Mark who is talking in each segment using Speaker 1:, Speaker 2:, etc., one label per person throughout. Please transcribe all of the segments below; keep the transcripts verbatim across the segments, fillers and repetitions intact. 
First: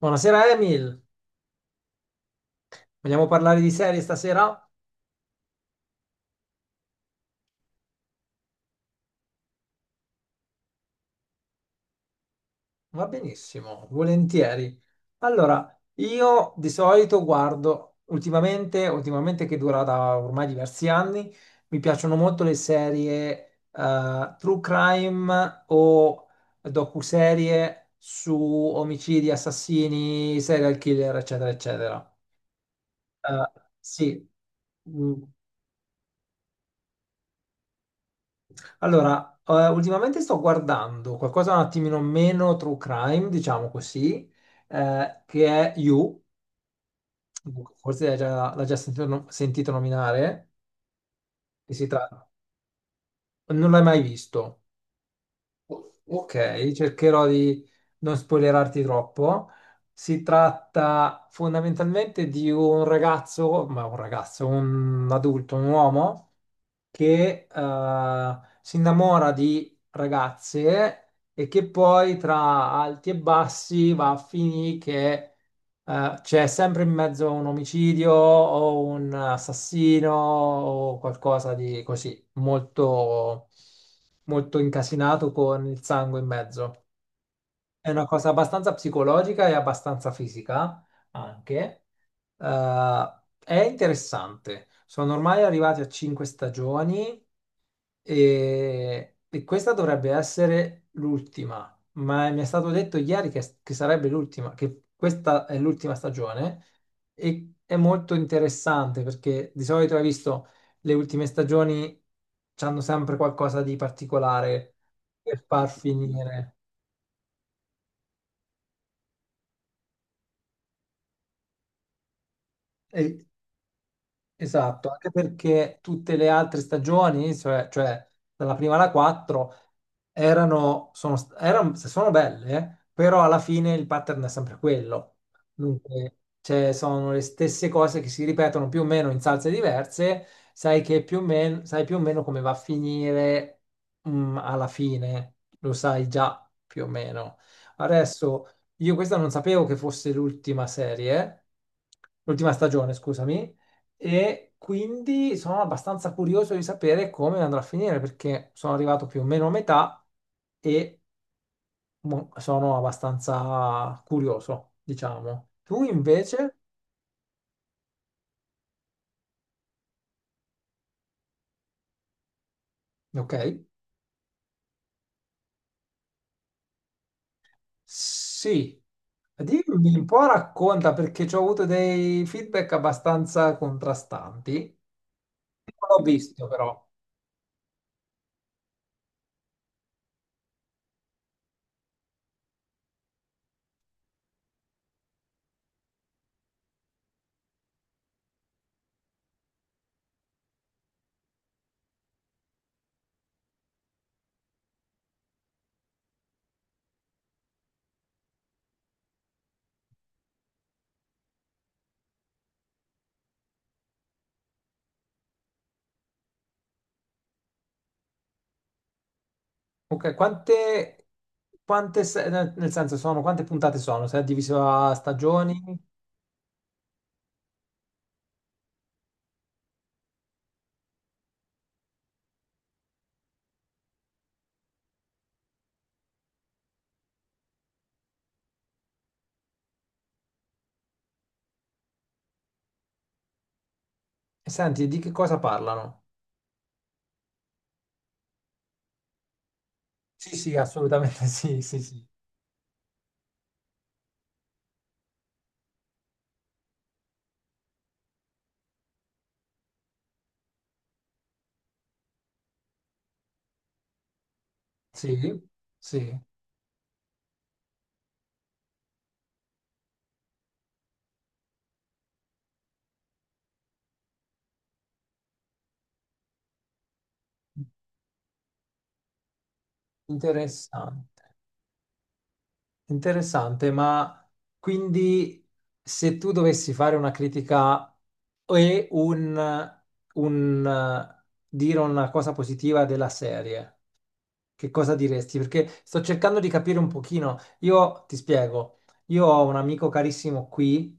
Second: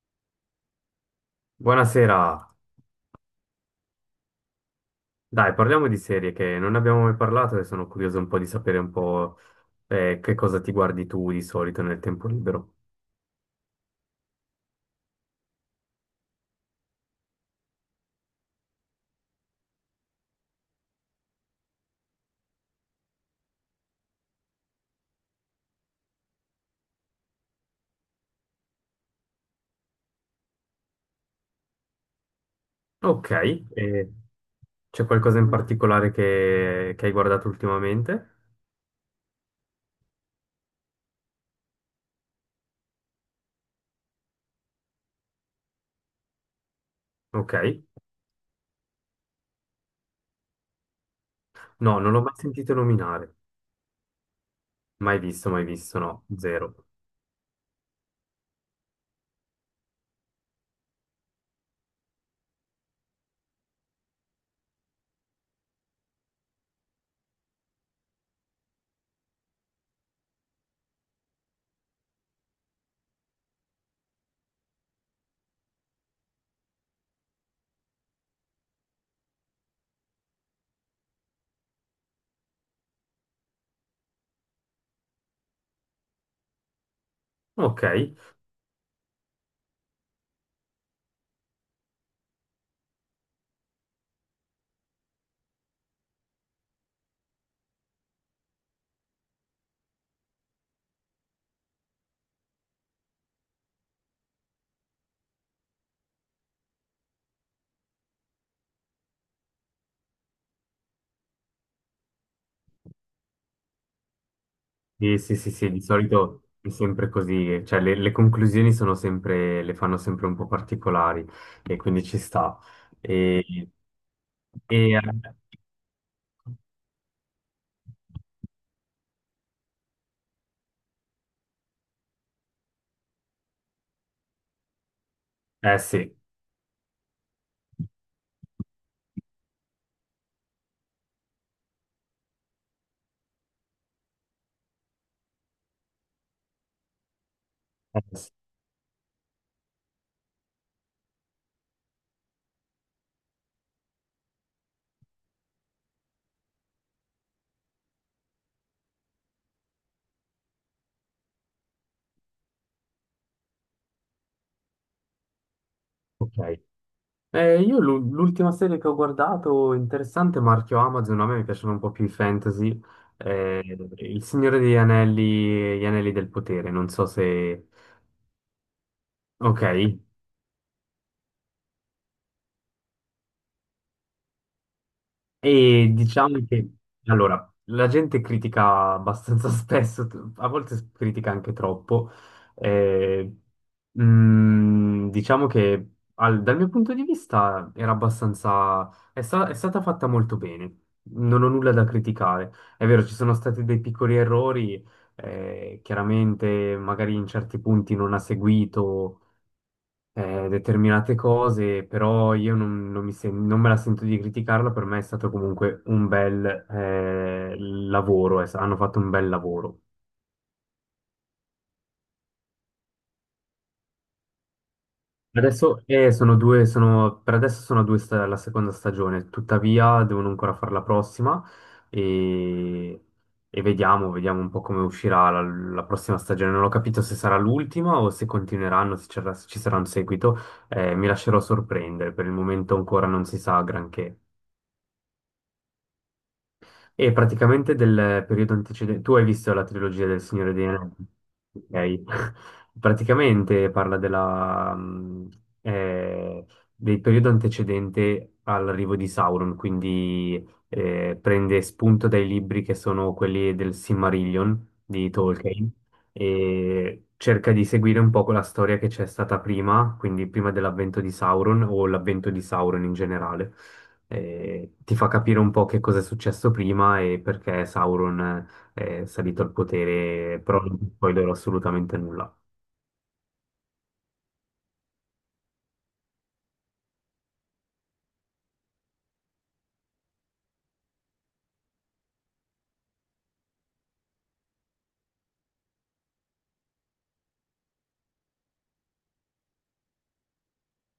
Speaker 1: Buonasera Emil,
Speaker 2: Buonasera.
Speaker 1: vogliamo parlare di serie stasera?
Speaker 2: Dai, parliamo di serie che non ne abbiamo mai parlato e sono curioso un po' di sapere un po' eh, che cosa ti guardi tu di solito nel tempo libero.
Speaker 1: Va benissimo, volentieri. Allora, io di solito guardo ultimamente, ultimamente che dura da ormai diversi anni, mi piacciono molto le serie eh, true crime o docuserie su omicidi, assassini, serial killer, eccetera, eccetera.
Speaker 2: Ok,
Speaker 1: Eh,
Speaker 2: e
Speaker 1: sì.
Speaker 2: c'è
Speaker 1: Mm.
Speaker 2: qualcosa in particolare che, che hai guardato ultimamente?
Speaker 1: Allora, eh, ultimamente sto guardando qualcosa un attimino meno true crime, diciamo così, eh, che è You,
Speaker 2: Ok,
Speaker 1: forse l'hai già, l'hai già sentito, no- sentito nominare, che si
Speaker 2: no, non l'ho
Speaker 1: tratta.
Speaker 2: mai sentito nominare,
Speaker 1: Non l'hai mai visto.
Speaker 2: mai visto, mai visto, no,
Speaker 1: Ok,
Speaker 2: zero.
Speaker 1: cercherò di non spoilerarti troppo. Si tratta fondamentalmente di un ragazzo, ma un ragazzo, un adulto, un uomo. Che eh, si innamora di ragazze e che poi tra alti e bassi va a finire che eh, c'è sempre in mezzo un omicidio o un assassino o qualcosa di così molto, molto incasinato con il sangue in mezzo.
Speaker 2: Ok,
Speaker 1: È una cosa abbastanza psicologica e abbastanza fisica anche. Eh, è interessante. Sono ormai arrivati a cinque stagioni e, e questa dovrebbe essere l'ultima, ma mi è stato detto ieri che, che sarebbe l'ultima, che questa è l'ultima stagione e è molto interessante perché di solito hai visto le ultime stagioni hanno sempre qualcosa di particolare
Speaker 2: sì, sì,
Speaker 1: per
Speaker 2: sì,
Speaker 1: far
Speaker 2: sì, di solito
Speaker 1: finire.
Speaker 2: è sempre così, cioè le, le conclusioni sono sempre, le fanno sempre un po' particolari e quindi ci sta.
Speaker 1: E
Speaker 2: E... E,
Speaker 1: esatto,
Speaker 2: eh,
Speaker 1: anche perché tutte le altre stagioni, cioè, cioè dalla prima alla quattro, erano, sono, st- erano, se sono belle, però alla fine il pattern è sempre quello.
Speaker 2: Eh sì, eh
Speaker 1: Dunque, cioè, sono le stesse cose che si ripetono più o meno in salse diverse, sai che più o meno, sai più o meno come va a finire, mm, alla fine, lo sai già più o meno.
Speaker 2: sì,
Speaker 1: Adesso, io questa non sapevo che fosse l'ultima serie, l'ultima stagione, scusami, e quindi sono abbastanza curioso di sapere come andrà a finire perché sono arrivato più o meno a metà e mo- sono abbastanza curioso, diciamo. Tu invece?
Speaker 2: ok. Eh, io l'u- l'ultima serie che ho guardato, interessante, marchio Amazon, a me mi piacciono un po' più i fantasy,
Speaker 1: Ok,
Speaker 2: eh, Il Signore degli Anelli, e Gli Anelli del Potere, non so se...
Speaker 1: sì.
Speaker 2: Ok,
Speaker 1: Dimmi un po', racconta perché ci ho avuto dei feedback abbastanza contrastanti. Non
Speaker 2: e
Speaker 1: l'ho
Speaker 2: diciamo
Speaker 1: visto
Speaker 2: che,
Speaker 1: però.
Speaker 2: allora, la gente critica abbastanza spesso, t- a volte s- critica anche troppo. eh, mm, diciamo che al- dal mio punto di vista era abbastanza, è, sta- è stata fatta molto bene, non ho nulla da criticare. È vero, ci sono stati dei piccoli errori, eh, chiaramente magari in certi punti non ha seguito eh, determinate cose, però io non, non mi sen- non me la sento di criticarlo. Per me è stato comunque un bel eh, lavoro, es- hanno fatto un bel lavoro.
Speaker 1: Ok, quante, quante se- nel nel senso sono, quante puntate sono? Se è diviso a stagioni?
Speaker 2: Adesso eh, sono due, sono, per adesso sono due sta- la seconda stagione, tuttavia devono ancora fare la prossima e, e vediamo, vediamo un po' come uscirà la, la prossima stagione. Non ho capito se sarà l'ultima o se continueranno, se c'era- se ci sarà un seguito. Eh, mi lascerò sorprendere, per il momento ancora non si sa granché.
Speaker 1: E senti, di che cosa parlano?
Speaker 2: E praticamente del periodo antecedente, tu hai visto la trilogia del
Speaker 1: Sì,
Speaker 2: Signore
Speaker 1: sì,
Speaker 2: degli Anelli?
Speaker 1: assolutamente sì, sì, sì,
Speaker 2: Ok. Praticamente parla della, mh, eh, del periodo antecedente all'arrivo di Sauron, quindi eh, prende spunto dai libri che sono quelli del Silmarillion di
Speaker 1: sì,
Speaker 2: Tolkien
Speaker 1: sì,
Speaker 2: e cerca di seguire un po' quella storia che c'è stata prima, quindi prima dell'avvento di Sauron o l'avvento di Sauron in generale. Eh, ti fa capire un po' che cosa è successo prima e perché Sauron eh, è salito al potere, però non ti
Speaker 1: interessante,
Speaker 2: spoilerò assolutamente nulla.
Speaker 1: interessante, ma quindi se tu dovessi fare una critica e un, un, eh, dire una cosa positiva della serie, che cosa diresti? Perché sto cercando di capire un pochino, io ti spiego, io ho un amico carissimo qui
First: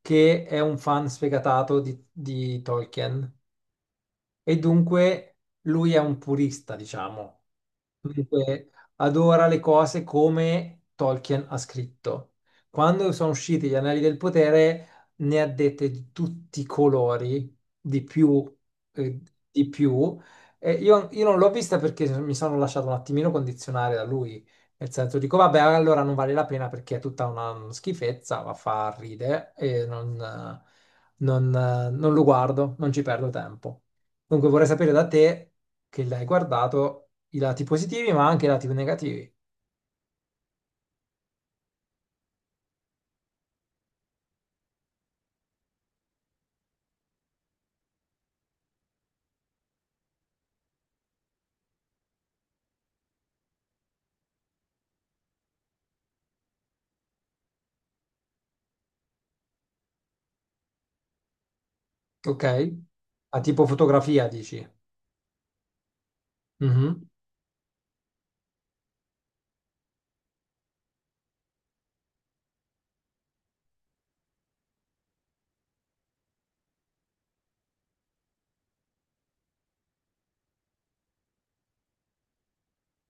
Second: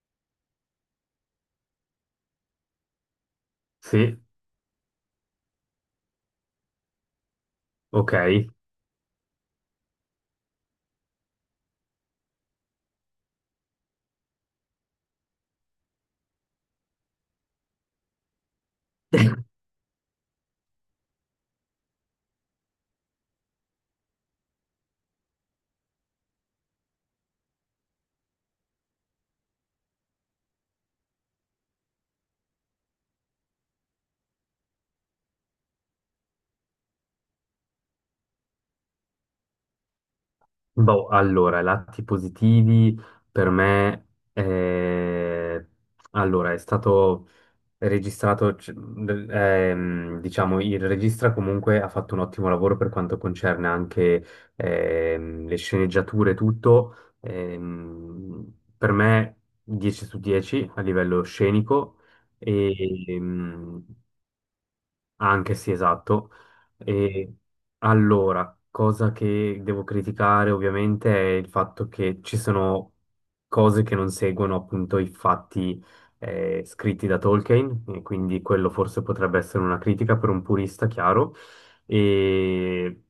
Speaker 1: che è un fan sfegatato di di Tolkien
Speaker 2: Sì,
Speaker 1: e dunque lui è un purista, diciamo.
Speaker 2: ok.
Speaker 1: Dunque, adora le cose come Tolkien ha scritto. Quando sono usciti gli Anelli del Potere, ne ha dette di tutti i colori, di più, eh, di più. E io, io non l'ho vista perché mi sono lasciato un attimino condizionare da lui. Nel senso, dico, vabbè, allora non vale la pena perché è tutta una schifezza, va a far ridere e non, eh, non, eh, non lo guardo, non ci perdo tempo. Dunque, vorrei sapere da te che l'hai guardato i lati positivi, ma anche i lati negativi.
Speaker 2: Boh, allora, lati positivi per me, eh, allora, è stato registrato, c- d- ehm, diciamo, il regista comunque ha fatto un ottimo lavoro per quanto concerne anche ehm, le sceneggiature e tutto. Ehm, per me dieci su dieci a livello scenico.
Speaker 1: Ok? A tipo
Speaker 2: Mm. E,
Speaker 1: fotografia, dici?
Speaker 2: anche sì, esatto.
Speaker 1: Mhm.
Speaker 2: E allora, cosa che devo criticare ovviamente è il fatto che ci sono cose che non seguono appunto i fatti eh, scritti da Tolkien, e quindi quello forse potrebbe essere una critica per un purista, chiaro. E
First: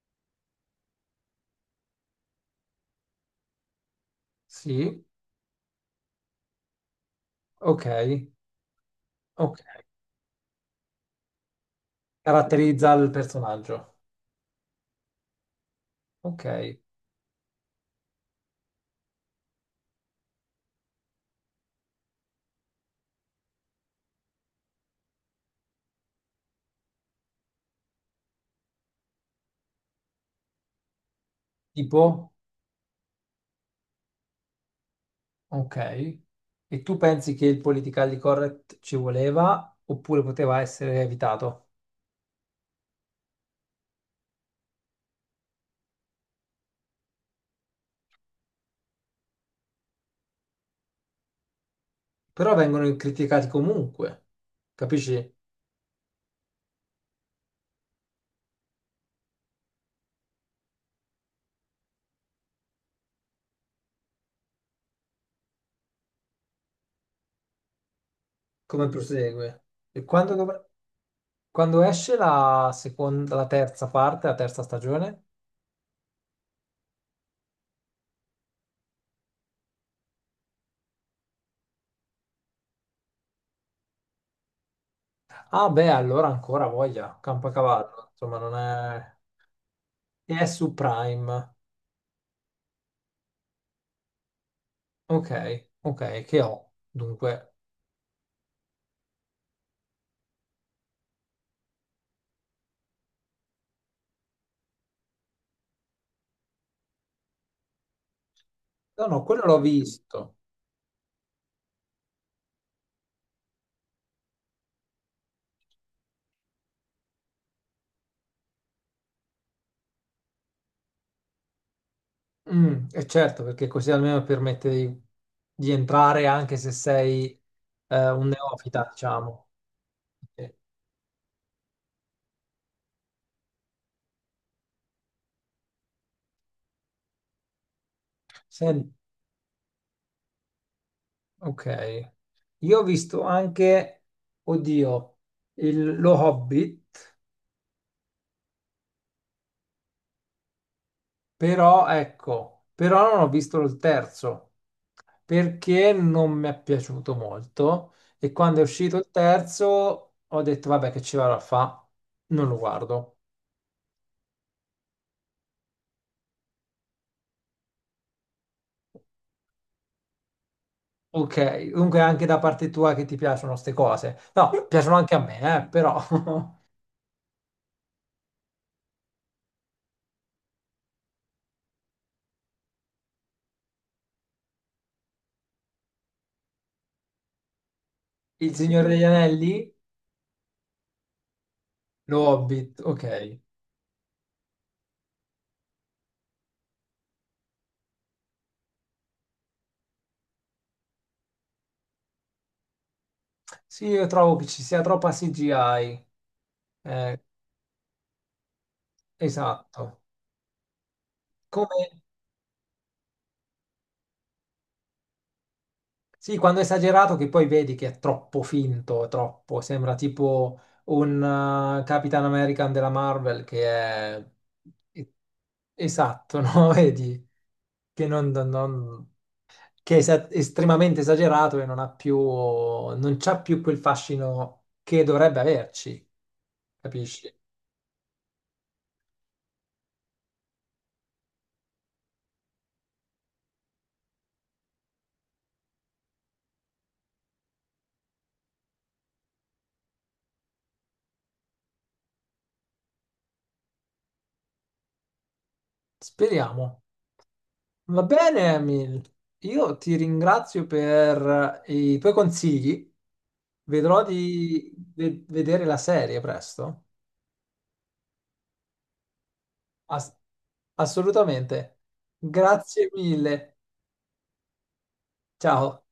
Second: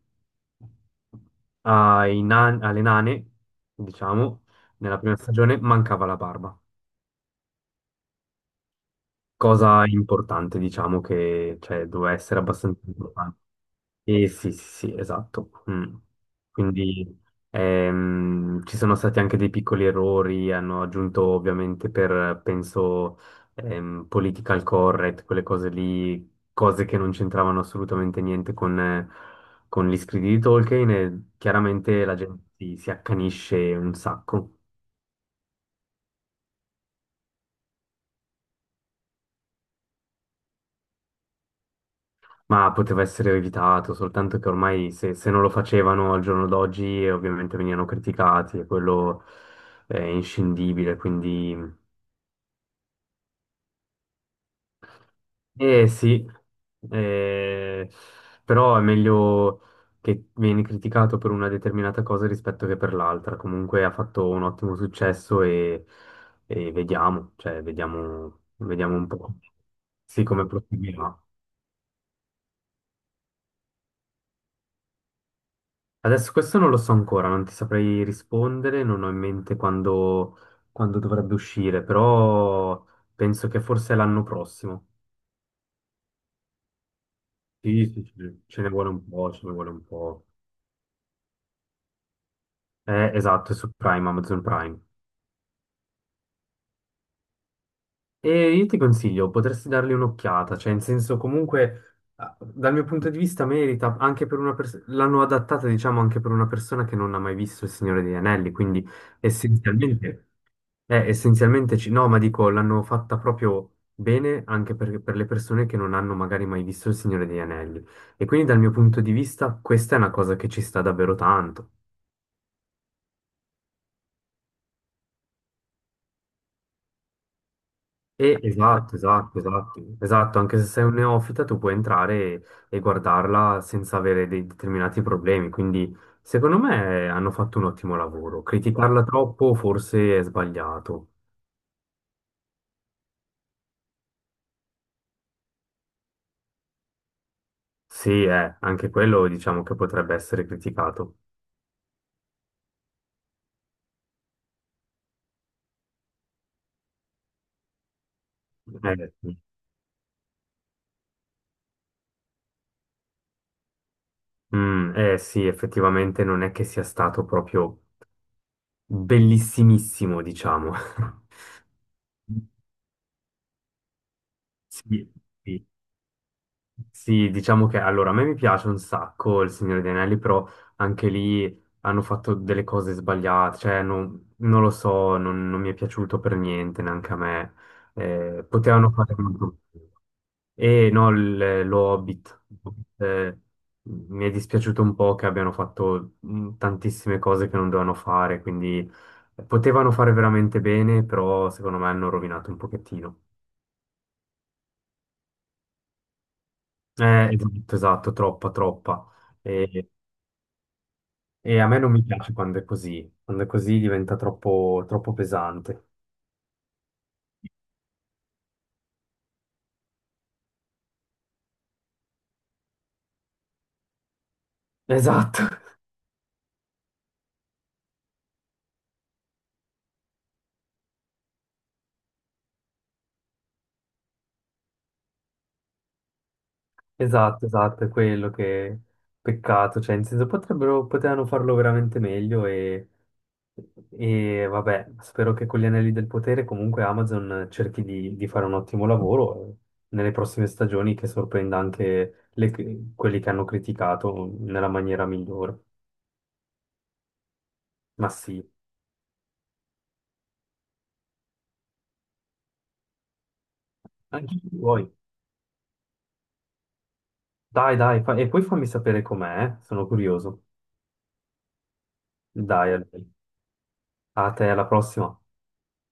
Speaker 2: ai nan- alle nane, diciamo, nella
Speaker 1: Sì,
Speaker 2: prima stagione mancava la barba,
Speaker 1: ok. Ok.
Speaker 2: cosa importante, diciamo, che cioè, doveva essere abbastanza
Speaker 1: Caratterizza il
Speaker 2: importante.
Speaker 1: personaggio.
Speaker 2: Sì, sì, sì, sì, esatto. Mm.
Speaker 1: Ok.
Speaker 2: Quindi ehm, ci sono stati anche dei piccoli errori, hanno aggiunto ovviamente per, penso, ehm, political correct, quelle cose lì, cose che non c'entravano assolutamente niente con, eh, con gli scritti di Tolkien e
Speaker 1: Tipo?
Speaker 2: chiaramente la gente si, si accanisce un sacco.
Speaker 1: Ok. E tu pensi che il politically correct ci voleva oppure poteva essere evitato?
Speaker 2: Ma poteva essere evitato, soltanto che ormai se, se non lo facevano al giorno d'oggi eh, ovviamente venivano criticati e quello è inscindibile, quindi...
Speaker 1: Però vengono criticati comunque. Capisci,
Speaker 2: Eh sì, eh, però è meglio che vieni criticato per una determinata cosa rispetto che per l'altra. Comunque ha fatto un ottimo successo e, e vediamo, cioè vediamo,
Speaker 1: come
Speaker 2: vediamo un po',
Speaker 1: prosegue? E
Speaker 2: sì,
Speaker 1: quando,
Speaker 2: come
Speaker 1: dovr-
Speaker 2: proseguirà.
Speaker 1: quando esce la seconda, la terza parte, la terza stagione?
Speaker 2: Adesso questo non lo so ancora, non ti saprei rispondere, non ho in mente quando, quando dovrebbe uscire, però penso che forse l'anno prossimo.
Speaker 1: Ah beh, allora ancora voglia,
Speaker 2: Sì, sì,
Speaker 1: Campacavallo, insomma
Speaker 2: sì,
Speaker 1: non
Speaker 2: ce ne vuole un
Speaker 1: è...
Speaker 2: po', ce ne vuole un po'.
Speaker 1: E è su Prime.
Speaker 2: Eh, esatto, è su Prime, Amazon Prime.
Speaker 1: Ok, ok, che ho? Dunque,
Speaker 2: E io ti consiglio, potresti dargli un'occhiata, cioè in senso comunque, ah, dal mio punto di vista merita, anche per una persona, l'hanno adattata diciamo anche per una persona che non ha mai visto Il Signore degli Anelli, quindi
Speaker 1: no, no, quello l'ho
Speaker 2: essenzialmente...
Speaker 1: visto.
Speaker 2: Eh, essenzialmente ci- no, ma dico, l'hanno fatta proprio bene anche per, per le persone che non hanno magari mai visto Il Signore degli Anelli. E quindi dal mio punto di vista questa è una cosa che ci sta davvero tanto.
Speaker 1: Mm, e certo, perché così almeno permette di, di entrare anche se sei eh, un
Speaker 2: E
Speaker 1: neofita,
Speaker 2: esatto, esatto,
Speaker 1: diciamo.
Speaker 2: esatto, esatto,
Speaker 1: Ok.
Speaker 2: anche se sei un neofita tu puoi entrare e, e guardarla senza avere dei determinati problemi. Quindi secondo me hanno fatto un ottimo lavoro.
Speaker 1: Sen-
Speaker 2: Criticarla troppo forse è sbagliato.
Speaker 1: ok. Io ho visto anche, oddio, il- lo Hobbit.
Speaker 2: Sì, eh, anche quello diciamo che potrebbe essere criticato.
Speaker 1: Però ecco, però non ho visto il terzo perché non mi è piaciuto molto e quando è uscito il
Speaker 2: Eh,
Speaker 1: terzo ho detto vabbè che ci vado a fa, non lo guardo.
Speaker 2: Mm, eh sì, effettivamente non è che sia stato proprio bellissimissimo, diciamo.
Speaker 1: Ok, comunque anche da parte tua che ti piacciono queste cose. No, piacciono
Speaker 2: Sì,
Speaker 1: anche a me,
Speaker 2: sì.
Speaker 1: eh, però
Speaker 2: Sì, diciamo che allora a me mi piace un sacco Il Signore degli Anelli, però anche lì hanno fatto delle cose sbagliate, cioè non, non lo so, non, non mi è piaciuto per niente neanche a me. Eh,
Speaker 1: il Signore
Speaker 2: potevano
Speaker 1: degli
Speaker 2: fare molto.
Speaker 1: Anelli,
Speaker 2: E no, il- lo
Speaker 1: lo
Speaker 2: Hobbit.
Speaker 1: Hobbit, ok.
Speaker 2: Eh, mi è dispiaciuto un po' che abbiano fatto mh, tantissime cose che non dovevano fare, quindi eh, potevano fare veramente bene, però secondo me hanno rovinato un pochettino.
Speaker 1: Sì, io trovo che ci sia troppa C G I. Eh,
Speaker 2: Eh, esatto, esatto, troppa, troppa. E,
Speaker 1: esatto.
Speaker 2: e a
Speaker 1: Come
Speaker 2: me non mi piace quando è così, quando è così diventa troppo, troppo pesante.
Speaker 1: sì, quando è esagerato che poi vedi che è troppo finto, è troppo, sembra tipo un eh, Capitan American della Marvel che è è-
Speaker 2: Esatto,
Speaker 1: esatto, no? Vedi che, non- non- non- che è esa- estremamente esagerato e non ha più, non c'ha più quel fascino che dovrebbe averci, capisci?
Speaker 2: esatto, esatto, è quello che peccato, cioè in senso potrebbero, potevano farlo veramente meglio e... E vabbè, spero che con gli anelli del potere comunque Amazon cerchi di, di fare un ottimo lavoro eh, nelle prossime stagioni che sorprenda anche le- quelli che hanno criticato nella maniera migliore.
Speaker 1: Speriamo. Va
Speaker 2: Ma sì,
Speaker 1: bene, Emil. Io ti ringrazio per eh, i tuoi consigli. Vedrò
Speaker 2: anche tu
Speaker 1: di
Speaker 2: vuoi.
Speaker 1: ve- vedere la serie presto.
Speaker 2: Dai, dai, fa- e poi fammi sapere com'è, eh, sono
Speaker 1: Ass-
Speaker 2: curioso.
Speaker 1: assolutamente.
Speaker 2: Dai,
Speaker 1: Grazie
Speaker 2: Albert,
Speaker 1: mille.
Speaker 2: a te, alla prossima.
Speaker 1: Ciao.